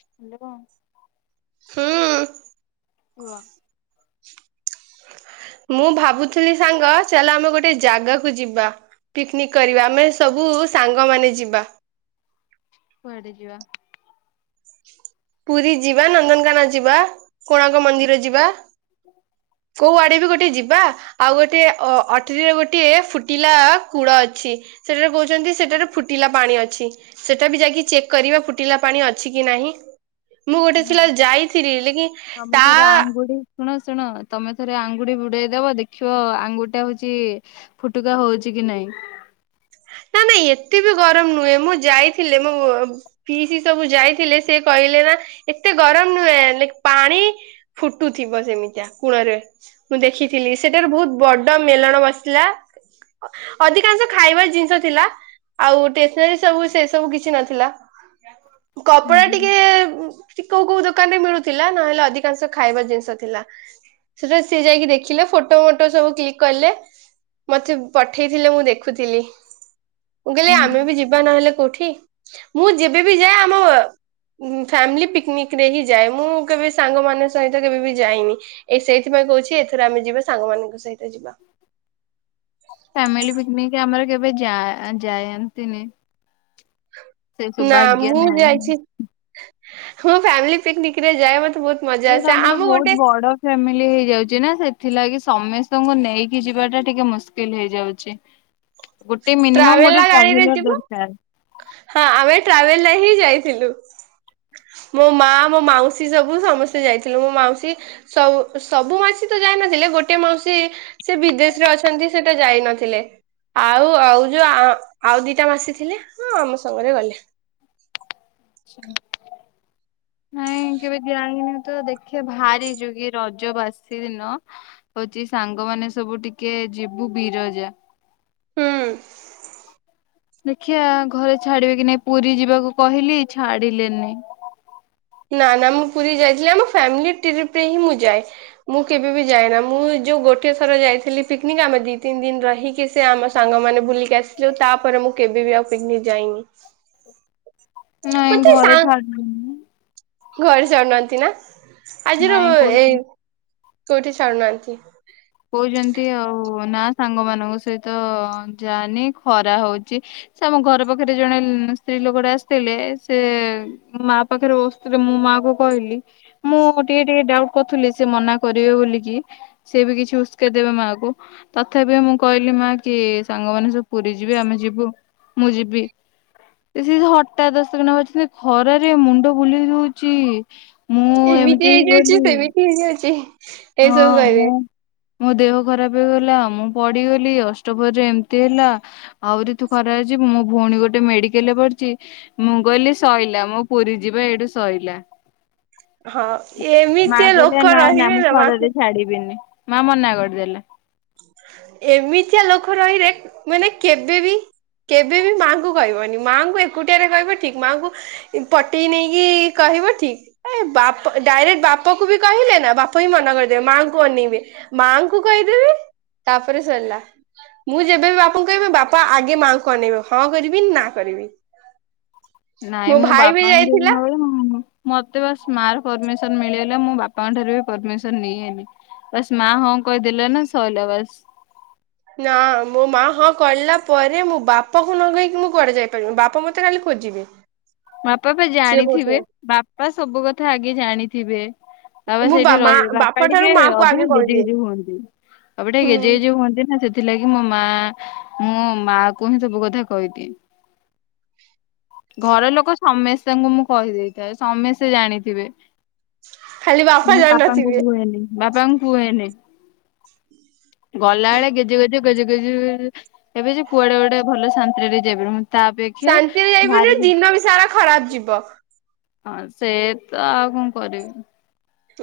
ହେଲେ କ ହୁଁ। [unintelligible] ମୁଁ ଭାବୁଥିଲି ସାଙ୍ଗ ଚାଲ ଆମେ ଗୋଟେ ଜାଗାକୁ ଯିବା। ପିକ୍ନିକ୍ କରିବା। ଆମେ ସବୁ ସାଙ୍ଗ ମାନେ ଯିବା। କୁଆଡ଼େ ଯିବା? ପୁରୀ ଯିବା, ନନ୍ଦନକାନ ଯିବା, କୋଣାର୍କ ମନ୍ଦିର ଯିବା। କୋଉଆଡ଼େ ବି ଗୋଟେ ଯିବା। ଆଉ ଗୋଟେ ଅ ଅଟ୍ରି ରେ ଗୋଟେଏ ଫୁଟିଲା କୂଅ ଅଛି। ସେଠାରେ କହୁଛନ୍ତି ସେଠାରେ ଫୁଟିଲା ପାଣି ଅଛି। ସେଟା ବି ଯାଇକି ଚେକ୍ କରିବା ଫୁଟିଲା ପାଣି ଅଛିକି ନାହିଁ। ମୁଁ ଗୋଟେ ହଁ ଥିଲା ଯାଇଥିଲି [unintelligible] ତମେ ତା ଥରେ ଆଙ୍ଗୁଠି ଶୁଣ ଶୁଣ ତମେ ଥରେ ଆଙ୍ଗୁଠି ବୁଡ଼େଇଦବ ଦେଖିବ ଆଙ୍ଗୁଠି ଟା ହୋଉଚି ଫୁଟୁକା ହଉଚି କି ନାଇଁ। ନା ନାଇଁ ଏତେ ବି ଗରମ ନୁହେଁ। ମୁଁ ଯାଇଥିଲି। ମୁଁ ପିଇସୀ ସବୁ ଯାଇଥିଲେ, ସେ କହିଲେ ନା ଏତେ ଗରମ୍ ନୁହେଁ। ଲିକ୍ ପାଣି ଫୁଟୁଥିବ ସେମିତିଆ କୂଅରେ। ମୁଁ ଦେଖିଥିଲି ସେଠାରେ ବହୁତ ବଡ ମେଲଣ ବସିଥିଲା। ଅଧିକାଂଶ ଖାଇବା ଜି ଜିନିଷ ଥିଲା। ଆଉ ଟେସ୍ନାରୀ ସବୁ ସେ ସବୁ କିଛି ନଥିଲା। କପଡ଼ା ଟିକେ ସେଠି କୋଉ କୋଉ ଦୋକାନ ରେ ମିଳୁଥିଲା। ନହେଲେ ଅଧିକାଂଶ ଖାଇବା ଜିନିଷ ଥିଲା। ସେଟାରେ ସିଏ ଯାଇକି ଦେଖିଲେ ଫୋଟୋ ମୋଟୋ ସବୁ କ୍ଲିକ୍ କଲେ। ମତେ ପଠେଇଥିଲେ ମୁଁ ଦେଖୁଥିଲି। ମୁଁ କହିଲି ହୁଁ ଆମେ ବି ଯିବା ନହେଲେ କୋଉଠି। ମୁଁ ଯେବେ ବି ଯାଏ ଆମ ଉଁ ଫ୍ୟାମିଲ୍ ପିକ୍ନିକ୍ ରେ ହିଁ ଯାଏ। ମୁଁ କେବେ ସାଙ୍ଗ ମାନେ ସହିତ କେବେ ବି ଯାଇନି। ଏ ସେଇଥିପାଇଁ କହୁଚି ଏଥର ଆମେ ଯିବା ସାଙ୍ଗମାନଙ୍କ ସହିତ ଯିବା। ଫ୍ୟାମିଲ୍ ପିକ୍ନିକ୍ ଆମର କେବେ ଯାଆ ଯାୟାନ୍ତିନି। ନା ମୁଁ ନାହିଁ। ଯାଇଛି। ମୁଁ ଫ୍ୟାମିଲ୍ ପିକ୍ନିକ୍ ରେ ଯାଏ ମତେ ବହୁତ ମଜା ଏଟା ଆସେ। ଆମର ଆମ ବହୁତ ଗୋଟେ ବଡ ଫ୍ୟାମିଲି ହେଇଯାଉଚି ନା ସେଥିଲାଗି ସମେସ୍ତଙ୍କୁ ନେଇକି ଯିବା ଟା ଟିକେ ମୁସ୍କିଲ୍ ହେଇଯାଉଚି। ଗୋଟେ ମିନିମମ୍ ଗୋଟେ ଟ୍ରାଭେଲା ଗାଡିରେ ଟ୍ରାଭେଲର୍ ଯିବୁ ଦରକାର। ହଁ ଆମେ ଟ୍ରାଭେଲରେ ହିଁ ଯାଇଥିଲୁ। ମୋ ମା ମୋ ମାଉସୀ ସବୁ ସମସ୍ତେ ଯାଇଥିଲୁ ମୋ ମାଉସୀ ସବୁ ସବୁ ମାଉସୀ ତ ଯାାଇନଥିଲେ ଗୋଟେଏ ମାଉସୀ ସେ ବିଦେଶ ରେ ଅଛନ୍ତି ସେ ତ ଯାଇ ନଥିଲେ। ଆଉ ଆଉ ଯୋଉ ଆ ଆଉ ଦିଟା ମାଉସି ଥିଲେ ହଁ ଆମ ସାଙ୍ଗରେ ଗଲେ। ଆଛା। ନାଇଁ କେବେ ଯାଣିନି ତ ଦେଖିଆ ଭାରି ଯୁଗି ରଜ ବାସି ଦିନ ହଉଚି ସାଙ୍ଗମାନେ ସବୁ ଟିକେ ଯିବୁ ବିରଜା। ହୁଁ। ଦେଖିଆ ଘରେ ଛାଡିବେ କି ନାଇଁ ପୁରୀ ଯିବାକୁ କହିଲି ଛାଡିଲେନି। ନା ନା ମୁଁ ପୁରୀ ଯାଇଥିଲି ଆମ ଫ୍ୟାମିଲି ଟ୍ରିପି ରେ ହିଁ ମୁଁ ଯାଏ। ମୁଁ କେବେ ବି ଯାଏନା ମୁଁ ଯୋଉ ଗୋଟେ ଥର ଯାଇଥିଲି ପିନିକି ଆମେ ଦି ତିନି ଦିନ ରହିକି କି ସେ ଆମ ସାଙ୍ଗମାନେ ବୁଲିକି ଆସଚୁ ତାପରେ ମୁଁ କେବେ ବିି ଆଉ ପିକନିକ ଯାଇନି। ନାଇଁ ମତେ ଘରେ ସାଙ୍ଗ ଛାଡୁନା ଘରେ ଛାଡୁନାହାନ୍ତି ନା ଆଜିର ନାଇଁ କହୁଛନ୍ତି। ଏଇ କୋଉଠି ଛାଡୁନାହାନ୍ତି। କହୁଚନ୍ତି ଆଉ ନା ସାଙ୍ଗ ମାନଙ୍କ ସହିତ ଯାନି ଖରା ହଉଚି। ସେ ଆମ ଘର ପାଖରେ ଜଣେ ସ୍ତ୍ରୀ ଲୋକଟେ ଆସିଥିଲେ ସେ ମୋ ମା ପାଖରେ ବସିଥିଲେ ମୁଁ ମା କୁ କହିଲି। ମୁଁ ଟିକେ ଟିକେ ଡାଉଟ୍ କରୁଥିଲି ସେ ମନା କରିବେ ବୋଲିକି ସେ ବି କିଛି ଉସୁକେଇ ଦେବେ ମାକୁ। ତଥାବି ମୁଁ କହିଲି ମା କି ସାଙ୍ଗମାନେ ସବୁ ପୁରୀ ଯିବେ ଆମେ ଯିବୁ ମୁଁ ଯିବି। ସେ ଯୋଉ ହଟାଦସ୍ତ କିନା [unintelligible] ଖରାରେ ମୁଣ୍ଡ ବୁଲେଇ ଦୋଉଚି। ଏମିତି ହେଇଯାଉଚି ସେମିତି ହେଇଯାଉଚି ଏଇ ସବୁ ହଁ କହିବେ। ମୁଁ ମୋ ଦେହ ଖରାପ ହେଇଗଲା ମୁଁ ପଡିଗଲି ଅଷ୍ଟପହରିରେ ଏମିତି ହେଲା। ଆହୁରି ତୁ ଖରା ରେ ଯିବୁ ମୋ ଭଉଣୀ ଗୋଟେ ମେଡିକାଲ ରେ ପଡିଚି। ମୁଁ କହିଲି ଶଇଲା ମୋ ପୁରୀ ଯିବା ଏଇଠୁ ଶଇଲା। ହଁ ଏମିତିଆ ଲୋକ ରହିବେ ଯମା ଛାଡି ବେନି ମା ମନା କରିଦେଲେ। ଏମିତିଆ ଲୋକ ରହିଲେ ମାନେ କେବେ ବି କେବେ ବି ମାଙ୍କୁ କହିବନି ମାଆଙ୍କୁ ଏକୁଟିଆ ରେ କହିବ ଠିକ୍ ମାଙ୍କୁ ପଟେଇ ନେଇକି କହିବ ଠିକ୍। ଏ ବାପ ଡାଇରେକ୍ଟ ବାପା କୁ ବି କହିଲେ ନା ବାପା ହିଁ ମନା କରିଦେବେ ମାଙ୍କୁ ଅନେଇବେ ମାଙ୍କୁ କହିଦେବି ତାପରେ ସରିଲା। ମୁଁ ଯେବେ ବି ବାପାଙ୍କୁ କହିବି ବାପା ଆଗେ ମାଆଙ୍କୁ ଅନଇବ ହଁ କରିବି ନା କରିବି। ନାଇଁ ମୋ ମୁଁ ଭାଇ ବି ବାପା ମତେ ଯାଇଥିଲା ମନା କରିବେ ମତେ ବାସ୍ ମାର ପରର୍ମିସନ୍ ମିଳିଗଲେ ମୋ ବାପାଙ୍କଠାରୁ ବି ପରର୍ମିସନ ନିଏନି। ବାସ୍ ମା ହଁ କହିଦେଲେ ନା ସଇଲା ବାସ୍। ନା ମୋ ମା ହଁ କହିଲା ପରେ ମୋ ବାପାକୁ ନ କହିକି ମୁଁ କୁଆଡେ ଯାଇପାରିବିନି ବାପା ମତେ ମତେ ଖାଲି ଖୋଜିବେ। ବାପା ପା ସିଏ ଜାଣିଥିବେ କହୁଥିବେ ବାପା ସବୁ କଥା ଆଗେ ଜାଣିଥିବେ। ବାପା ମୁଁ ବା ସେଇଠି ମା ରହି ବାପା ଠାରୁ ଟିକେ ମାଆକୁ ଆଗେ ଅଧିକ ଗେଜେ କହିଦିଏ। ଗେଜେ ହୁଅନ୍ତି। ବାପା ଟିକେ ହୁଁ ଗେଜେ ଗେଜେ ହୁଅନ୍ତି ନା ସେ ସେ ଥିଲାଗି ମୋ ମା ମୁଁ ମା କୁ ହିଁ ସବୁ କଥା କହିଦିଏ। ଘର ଲୋକ ସମେସ୍ତେଙ୍କୁ ମୁଁ କହିଦେଇଥାଏ ସମେସ୍ତେ ଜାଣିଥିବେ। ଖାଲି ବାପା ମୁଁ ପାପାଙ୍କୁ ଜାଣିନଥିବେ କୁହେନି। ବାପାଙ୍କୁ କୁହେନି ଗଲା ବେଳେ ଗେଜେ-ଗେଜେ-ଗେଜେ- ଗେଜେ ଏବେ ଯେ କୁଆଡେ ଗୋଟେ ଭଲ ଶାନ୍ତିରେ ଟିକେ ଯାଇପାରିବୁନି ତା ଅପେକ୍ଷା ଶାନ୍ତିରେ ଯାଇପାରିବନି ବାହାରିକି ବି ଦିନ ସାରା ଖରାପ ଯିବ। ହଁ ସେୟାତ ଆଉ କଣ କରିବି।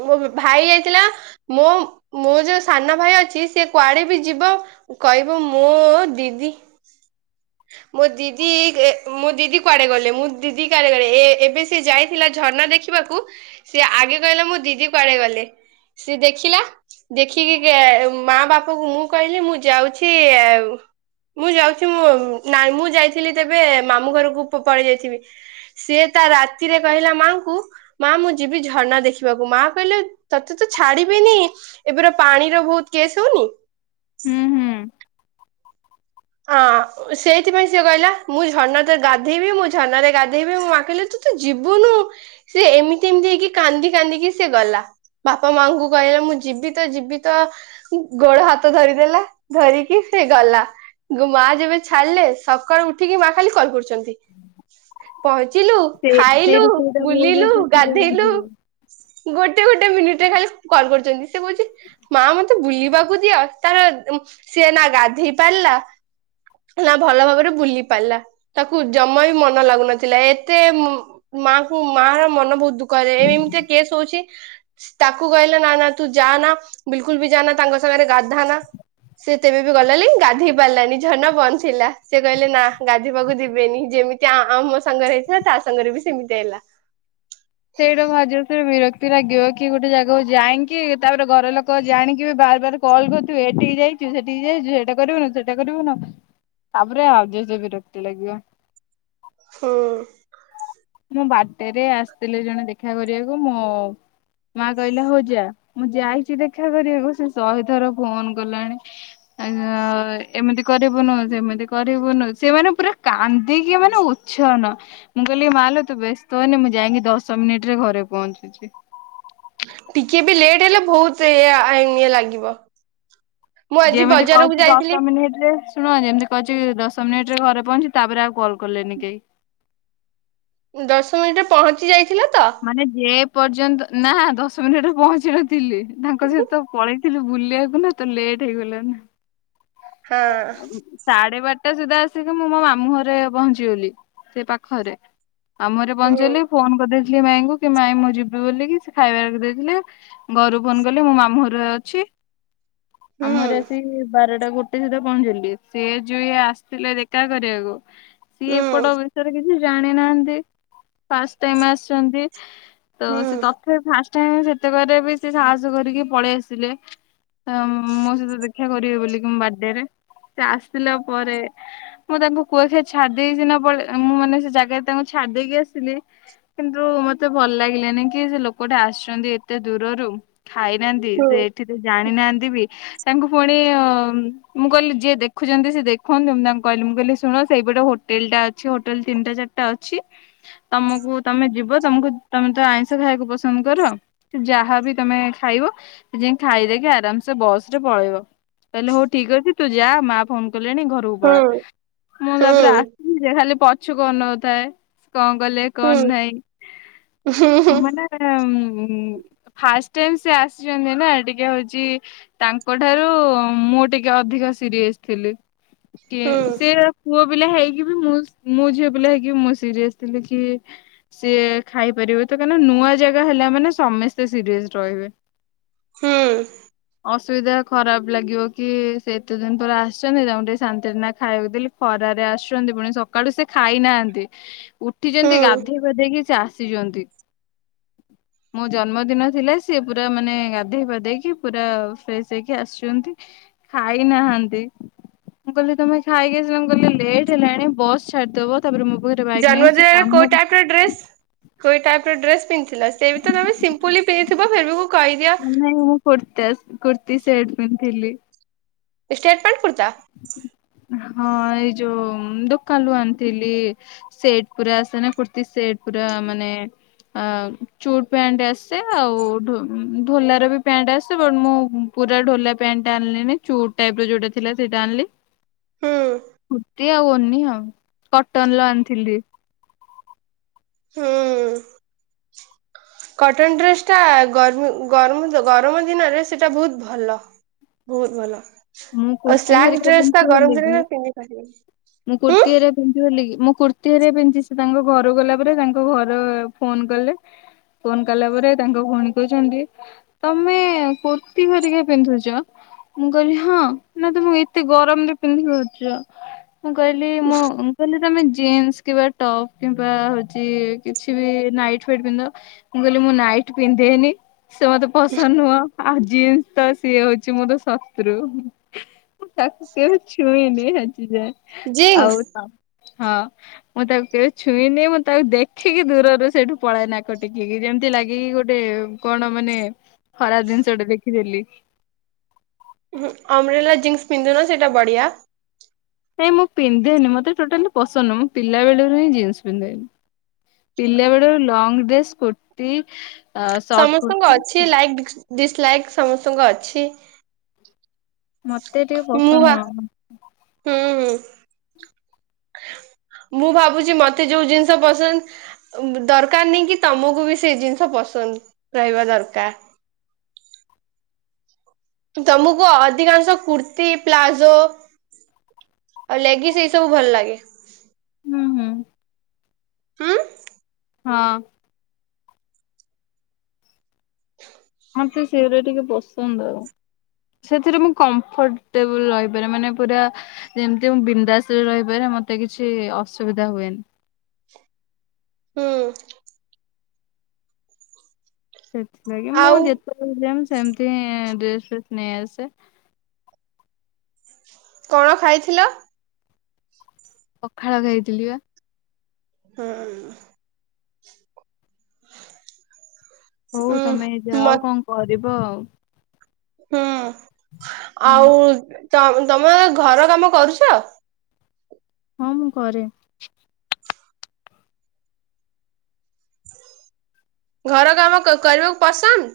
ମୋ ଭାଇ ଆଇଥିଲା ମୋ-ମୋ ଯୋଉ ସାନ ଭାଇ ଅଛି ସି କୁଆଡେ ବି ଯିବ କହିବ ମୋ ଦିଦି ମୋ ଦିଦି ଗେ ମୋ ଦିଦି କୁଆଡେ ଗଲେ ମୁଁ ଦିଦି କୁଆଡେ ଗଲେ ଏବେ ସିଏ ଯାଇଥିଲା ଝରଣା ଦେଖି ସିଏ ଆଗେ କହିଲା ମୋ ଦିଦି କୁଆଡେ ଗଲେ ସିଏ ଦେଖିଲା। ଦେଖିକି ମା ବାପାକୁ ମୁଁ କହିଲି ମୁଁ ଯାଉଛି ଆଉ। ମୁଁ ଯାଉଛି ମୁଁ ନାଇଁ ମୁଁ ଯାଇଥିଲି ତେବେ ମାମୁଁ ଘରକୁ ପ ପଳେଇ ଯାଇଥିବି। ସିଏ ତା ରାତିରେ କହିଲା ମାଙ୍କୁ ମା ମୁଁ ଯିବି ଝର୍ଣା ଦେଖି ବାକୁ ମା କହିଲେ ତତେ ତ ଛାଡିବିନି। ଏବେର ପାଣିର ବୋହୁତ କେସ୍ ହଉନି? ହୁଁ ହୁଁ। ହଁ। ସେଇଥିପାଇଁ ସିଏ କହିଲା ମୁଁ ଝର୍ଣାରେ ଗାଧେଇବି ମୁଁ ଝର୍ଣାରେ ଗାଧେଇବି ମୋ ମା କହିଲା ତୁ ତ ଯିବୁନୁ। ସିଏ ଏମିତି ଏମିତି ହେଇକି କାନ୍ଦି କାନ୍ଦିକି ସିଏ ଗଲା। ବାପା ମାଙ୍କୁ କହିଲା ମୁଁ ଯିବି ତ ଯିବି ତ। ଗୋଡ ହାତ ଧରିଦେଲା ଧରିକି ସେ ଗଲା। ମା ଯେବେ ଛାଡିଲେ ସକାଳୁ ଉଠିକି ମା ଖାଲି କଲ୍ କରୁଛନ୍ତି। ପହଞ୍ଚିଲୁ, ସେ ଖାଇଲୁ, ସେଇଠି ସେଇଟା ବହୁତ ବୁଲିଲୁ, ଜୋରସେ ଚିଡ ଗାଧେଇଲୁ ଲାଗିବ। ଗୋଟେ-ଗୋଟେ ମିନିଟରେ ଖାଲି କଲ୍ କରୁଛନ୍ତି ସେ କହୁଛି ମା ମତେ ବୁଲିବାକୁ ଦିଅ। ତାର ସିଏ ନା ଗାଧେଇ ପାରିଲା ନା ଭଲ ଭାବରେ ବୁଲି ପାରିଲା। ତାକୁ ଜମା ବି ମନ ଲାଗୁନଥିଲା ଏତେ ମ ମାଙ୍କୁ ମା ର ମନ ବୋହୁତ ଦୁଖ କହିଲେ ଏମିତି କେସ୍ ହଉଛି। ତାକୁ କହିଲେ ନା-ନା ତୁ ଯା ନା ବିଲକୁଲ ବି ଯା ନା ତାଙ୍କ ସାଙ୍ଗରେ ଗାଧାନା। ସେ ତେବେ ବି ଗଲାନି ଗାଧେଇ ପାରିଲାନି ଝର୍ଣା ବନ୍ଦ ଥିଲା ସେ କହିଲେ ନା ଗାଧୋଇବାକୁ ଯିବେନି, ଯେମିତି ଆମ ସାଙ୍ଗରେ ହେଇଥିଲା ତା ସାଙ୍ଗରେ ବି ସେମିତି ହେଲା। ସେଇଟା ଭାରି ଜୋରେ ଫେରେ ବିରକ୍ତି ଲାଗିବ କି ଗୋଟେ ଜାଗାକୁ ଯାଇଁକି ତାପରେ ଘର ଲୋକ ଜାଣିକି ବି ବାର୍ ବାର୍ କଲ୍ କରୁଥିବେ ଏଠିକି ଯାଇଛୁ ସେଠିକି ଯାଇଛୁ ଏଇଟା କରିବୁନୁ ସେଇଟା କରିବୁନୁ। ତାପରେ ଆଉ ଜୋରସେ ବିରକ୍ତି ଲାଗିବ। ହୁଁ। ମୁଁ ବାର୍ଥଡେ ରେ ଆସିଥିଲେ ଜଣେ ଦେଖା କରିବାକୁ ମୋ ମା କହିଲା ହଉ ଯା ମୁଁ ଯାଇଛି ଦେଖା କରିବାକୁ ସେ ଶହେ ଥର ଫୋନ କଲାଣି। ଆ ଏମିତି କରିବୁନୁ ସେମିତି କରିବୁନୁ ସେ ମାନେ ପୁରା କାନ୍ଦିକି ମାନେ ଉ ଉଛନ ମୁଁ କହିଲି ମାଲୋ ତୁ ବ୍ୟସ୍ତ ହୋନି ମୁଁ ଯାଇକି ଦଶ ମିନିଟ ରେ ଘରେ ପହଞ୍ଚୁଛି। ଟିକେ ବି ଲେଟ୍ ହେଲେ ବୋହୁତ ଏୟା ଆଇନ ଇଏ ଲାଗିବ। ମୁଁ ଆଜି ଯେମିତି ବଜାରକୁ କହିଛି ଦଶ ଯାଇଥିଲି ମିନିଟ ରେ ଶୁଣ ଯେମିତି ମୁଁ ଆସି ଦଶ ମିନିଟ ରେ ଘରେ ପହଞ୍ଚି ତାପରେ ଆଉ କଲ୍ କଲେନି କେହି। ଦଶ ମିନିଟରେ ପହଞ୍ଚି ଯାଇଥିଲ ତ। ମାନେ ଯେ ପର୍ଯ୍ୟନ୍ତ ନା ଦଶ ମିନିଟରେ ପହଞ୍ଚି ନଥିଲି ତାଙ୍କ ହଁ ସହିତ ପଳେଇ ଥିଲୁ ବୁଲିବାକୁ ନା ତ ଲେଟ୍ ହେଇଗଲା ନା ହଁ। ସାଢେ ବାରଟା ସୁଦ୍ଧା ଆସିକି ମୁଁ ମୋ ମାମୁ ଘରେ ପହଞ୍ଚିଗଲି ସେ ପାଖରେ। ମାମୁଁ ଘରେ ହୁଁ ପହଞ୍ଚିଗଲି ଫୋନ କରିଦେଇଥିଲି ମାଇଙ୍କୁ କି ମାଇ ମୁଁ ଯିବି ବୋଲିକି ସେ ଖାଇବା ବି ଦେଇଥିଲେ। ଘରୁ ଫୋନ କଲି ମୁଁ ମାମୁଁ ଘରେ ଅଛି ଆମ ଘରେ ଆସି ବାରଟା। ଟା ଗୋଟେ ସିଧା ପହଞ୍ଚିଗଲି ସିଏ ଯୁ ଇଏ ଆସିଥିଲେ ଦେଖା କରିବାକୁ। ସିଏ ଏପଟ ବିଷୟରେ କିଛି ଜାଣି ନାହାନ୍ତି ଫାଷ୍ଟ ଟାଇମ ଆସିଛନ୍ତି। ତ ସେ ତଥାପି ଫାଷ୍ଟ ଟାଇମ ସେତେକ ରେ ବି ସେ ସାହସ କରିକି ପଳେଇ ଆସିଲେ। ମୋ ସହିତ ଦେଖା କରିବେ ବୋଲିକି ମୋ ବାର୍ଥଡେରେ ସେ ଆସିଲା ପରେ ମୁଁ ତାଙ୍କୁ କ ଛାଡି ଦେଇଚିନା ପଳେ ମୁଁ ମାନେ ସେ ଜାଗାରେ ତାଙ୍କୁ ଛାଡି ଦେଇକି ଆସିଲି। କିନ୍ତୁ ମତେ ଭଲ ଲାଗିଲାନି କି ସେ ଲୋକଟା ଆସିଚନ୍ତି ଏତେ ଦୂରରୁ ଖାଇନାହାନ୍ତି ସେ ଏଠି ତ ଜାଣିନାହାନ୍ତି ବି ତାଙ୍କୁ ପୁଣି ଅ ହୁଁ- ମୁଁ କହିଲି ଯିଏ ଦେଖୁଚନ୍ତି ସେ ଦେଖନ୍ତୁ ମୁଁ ତାଙ୍କୁ କହିଲି ମୁଁ କହିଲି ଶୁଣ ସେଇପଟେ ହୋଟେଲ୍ ଟା ଅଛି ହୋଟେଲ ତିନିଟା ଚାରଟା ଟା ଅଛି ତମକୁ ତମେ ଯିବ ତମକୁ ତମେ ତ ଆଇଁଷ ଖାଇବାକୁ ପସନ୍ଦ୍ କର ଯାହାବି ତମେ ଖାଇବ ଯାଇଁକି ଖାଇଦେଇକି ଆରାମ୍ ସେ ବସ୍ ରେ ପଳେଇବ। କହିଲେ ହଉ ଠିକ୍ ଅଛି ତୁ ଯା ମା ଫୋନ୍ କଲେଣି ଘରକୁ ପଳା। ମୁଁ ତାପରେ ଆସିଲି ଯେ ଖାଲି ପଛକୁ ଅନଉଥାଏ କଣ୍ କଲେ କଣ ନାହିଁ ମାନେ ଉଁ ଫାଷ୍ଟ୍ ଟାଇମ ସେ ଆସିଚନ୍ତି ନା ଟିକେ ହଉଚି ତାଙ୍କଠାରୁ ମୁଁ ଟିକେ ଅଧିକ ସିରିଏସ୍ ଥିଲି କି ସିଏ ପୁଅ ପିଲା ହେଇକି ବି ମୁଁ -ମୁଁ ଝିଅ ପିଲା ହେଇକି ମୁଁ ସିରିଏସ୍ ଥିଲି କି ସିଏ ଖାଇପାରିବେ ତ କାଇନା ନୂଆ ଜାଗା ହେଲା ମାନେ ସମସ୍ତେ ସିରିଏସ୍ ରହିବେ। ହୁଁ। ଅସୁବିଧା ଖରାପ୍ ଲାଗିବ କି ସେ ଏତେ ଦିନ ପରେ ଆସିଚନ୍ତି ତାଙ୍କୁ ଟିକେ ଶାନ୍ତିରେ ନା ଖାଇବାକୁ ଦେଲି ଖରାରେ ଆସୁଚନ୍ତି ପୁଣି ସ ସକାଳୁ ସେ ଖାଇନାହାନ୍ତି ଉଠିଚନ୍ତି ଗାଧେଇ ପାଧେଇକି ସେ ଆସିଚନ୍ତି। [unintelligible] ମୋ ଜନ୍ମଦିନ ଥିଲା ସିଏ ପୁରା ମାନେ ଗାଧେଇ ପାଧେଇକି ପୁରା ଫ୍ରେଶ୍ ହେଇକି ଆସ୍ ଆସିଚନ୍ତି ଖାଇ ନାହାନ୍ତି। ମୁଁ କହିଲି ତମେ ଖାଇକି ଆସିଲ ମୁଁ କହିଲେ ଲେଟ୍ ହେଲାଣି ବସ୍ ଛାଡିଦବ ତାପରେ ମୋ ପାଖରେ ବାଇକ୍ ନାହିଁ ସେ କାମ ଡ୍ରେସ୍। ହୋଇ ଟାଇପ୍ ର ଡ୍ରେସ୍ ପିନ୍ଧଥିଲା ସେ ବି ତମେ ସିମ୍ପଲି ପିନ୍ଧଥିବ ଫିରଭି ମୁଁ କହିଦିଅ ନାଇଁ ମୁଁ କୁର୍ତ୍ତା କୁର୍ତ୍ତିୀ ସେଟ୍ ପିନ୍ଧଥିଲି। ଷ୍ଟେଟମେଣ୍ଟ୍ କୁର୍ତ୍ତା? ହଁ ଏଇ ଯଉ ଦୁକାନ୍ ରୁ ଆଣିଥିଲି। ସେଟ୍ ପୁରା ଆସେ ନା କୁର୍ତ୍ତୀ ସେଟ୍ ପୁରା ମାନେ ଆ- ଚୁଟ୍ ପ୍ୟାଣ୍ଟ ଆସେ ଆଉ ଢୋ-ଢୋଲାର ବି ପ୍ୟାଣ୍ଟ୍ ଆସେ ବଟ୍ ମୁଁ ପୁରା ଢୋଲା ପ୍ୟାଣ୍ଟ୍ ଟା ଆଣିଲିନି ଚୁଟ୍ ଟାଇପ୍ ର ଯଉଟା ଥିଲା ସେଇଟା ଆଣିଲି। ହୁଁ। କୁର୍ତ୍ତି ଆଉ ଓନି ଆଉ କଟନ୍ ଲ ଆଣିଥିଲି। [unintelligible] [unintelligible] କଟନ୍ ଡ୍ରେସ୍ ଟା ଗରମି- ଗରମ- ଗରମ୍ ଦିନରେ ସେଟା ବହୁତ୍ ଭଲ। ବହୁତ୍ ଭଲ ମୁଁ ଆଉ କୁର୍ତ୍ତି ସ୍ଲାକ୍ ହେରିକା ଡ୍ରେସ୍ ଟା ପିନ୍ଧୁଛି ଗରମ୍ ବୋଲିକି ଦିନରେ ପିନ୍ଧିପାରିବନି। ମୁଁ କୁର୍ତ୍ତିୀ ହେରା ପିନ୍ଧଚି ବୋଲିକି ମୁଁ କୁର୍ତ୍ତୀ ହେରା ପିନ୍ଧିଚି ସେ ତାଙ୍କ ଘର ଗଲାକୁ ଗଲା ପରେ ତାଙ୍କ ଘର ଫୋନ୍ କଲେ ଫୋନ୍ କଲା ପରେ ତାଙ୍କ ଭଉଣୀ କହୁଚନ୍ତି ତମେ କୁର୍ତ୍ତି ହରିକା ପିନ୍ଧୁଚ ମୁଁ କହିଲି ହଁ ନା ତୁମେ ଏତେ ଗରମ୍ ରେ ପିନ୍ଧିପାରୁଚ ମୁଁ କହିଲି ମୁଁ ମୁଁ କହିଲି ତମେ ଜିନ୍ସ୍ କିବା ଟପ୍ କିମ୍ବା ହଉଚି କିଛି ବି ନାଇଟ୍ ଫାଇଟ୍ ପିନ୍ଧ ମୁଁ କହିଲି ମୁଁ ନାଇଟ୍ ପିନ୍ଧେନି। ସେ ମତେ ପସନ୍ଦ୍ ନୁହଁ ଆଉ ଜିନ୍ସ ତ ସିଏ ହଉଚି ମୋର ଶତ୍- ଶତ୍ରୁ ମୁଁ ତାକୁ କେବେ ଛୁଇଁନି ଆଜି ଯାଏ ଜିନ୍ସ ଆଉ ହଁ। ମୁଁ ତାକୁ କେବେ ଛୁଇଁନି ମୁଁ ତାକୁ ଦେଖିକି ଦୂରରୁ ସେଇଠୁ ପଳାଏ ନାକ ଟେକିକି ଯେମିତି ଲାଗେ କି ଗୋଟେ କଣ ମାନେ ଖରାପ୍ ଜିନ୍ଷ ଟେ ଦେଖିଦେଲି। ଉଁ- ହୁଁ ଅମରେଲା ଜିନ୍ସ ପିନ୍ଧୁନ ସେଟା ବଢ଼ିଆ। ନାଇଁ ମୁଁ ପିନ୍ଧେନି ମତେ ଟୋଟାଲି ପସନ୍ଦ ନୁହଁ ପିଲାବେଳରୁ ହିଁ ଜିନ୍ସ ପିନ୍ଧେନି। ପିଲା ବେଳରୁ ଲଙ୍ଗ୍ ଡ୍ରେସ, କୁର୍ତ୍ତି ସର୍ଟ ସମସ୍ତଙ୍କୁ କୁର୍ତ୍ତି ଅଛି ଲାଇକ୍ ଡିସ-ଡିସଲାଇକ୍ ସମସ୍ତଙ୍କୁ ଅଛି। ମତେ ଟିକେ ମୁଁ ଭା ପସନ୍ଦ ନୁହଁ। ହୁଁ ହୁଁ। ମୁଁ ଭାବୁଛି ମତେ ଯୋଉ ଜିନିଷ ପସନ୍ଦ ଉଁ ଦରକାର ନି କି ତମକୁ ବି ସେଇ ଜିନିଷ ପସନ୍ଦ ରହିବା ଦରକାର। ତମକୁ ଅଧିକାଂଶ କୁର୍ତ୍ତି ପ୍ଲାଜୋ ଆଉ ଲେଗିସ୍ ଏଇ ସବୁ ଭଲ ଲାଗେ। ହୁଁ ହୁଁ। ହୁଁ ହଁ। ମତେ ସେଉରା ଟିକେ ପସନ୍ଦ। ସେଥିରେ ମୁଁ କମ୍ଫର୍ଟେବଲ ରହିପାରେ ମାନେ ପୁରା ଯେମତି ମୁଁ ବିନ୍ଦାସରେ ରହିପାରେି ମତେ କିଛି ଅସୁବିଧା ହୁଏନି। ହୁଁ। ସେଥିଲାଗି ମୁଁ ଆଉ ଯେତେବେଳେ ଯାଏ ମୁଁ ସେମତି ଡ୍ରେସ ଫ୍ରେସ ନେଇ ଆସେ। କଣ ଖାଇଥିଲ। ପଖାଳ ଖାଇଥିଲି ବା। ହୁଁ। ହଉ ତମେ ମ ଯାଅ କଣ କରିବ ଆଉ। ହୁଁ ହୁଁ ଆଉ ତମ ତମେ ଘର କାମ କରୁଛ। ହଁ ମୁଁ କରେ। ଘର କାମ କ କରିବାକୁ ପସନ୍ଦ।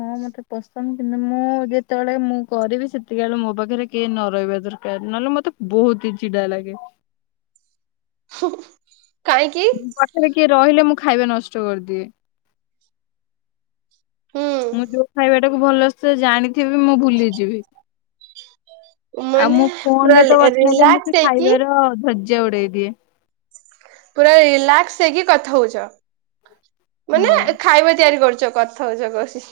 ହଁ ମତେ ପସନ୍ଦ କିନ୍ତୁ ମୁଁ ଯେତେବେଳେ ମୁଁ କରିବି ସେତିକା ବେଳେ ମୋ ପାଖରେ କେହି ନ ରହିବା ଦର କାର ନହେଲେ ମତେ ବହୁତ ହି ଚିଡା ଲାଗେ। କାଇଁକି। ଖରେ କିଏ ରହିଲେ ମୁଁ ଖାଇବା ନଷ୍ଟ କରିଦିଏ। ହୁଁ ମୁଁ ଯୋଉ ଖାଇବା ଟାକୁ ଭଲସେ ଜାଣିଥିବି ମୁଁ ଭୁଲିଯିବି। ଆଉ ମାନେ ମୁଁ ପୁରା ଫୋନରେ ତ କଥା ହେଲେ ମୁଁ ରିଲାକ୍ସ ସେ ହେଇକି ଖାଇବାର ଧର୍ଯ୍ୟା ଉଡେଇ ଦିଏ। ପୁରା ରିଲାକ୍ସ ହେଇକି କଥା ହଉଛ ହଁ। ମାନେ ଖାଇବା ତିଆରି କରୁଛ କଥ ଥା ହଉଚ କହୁଚି।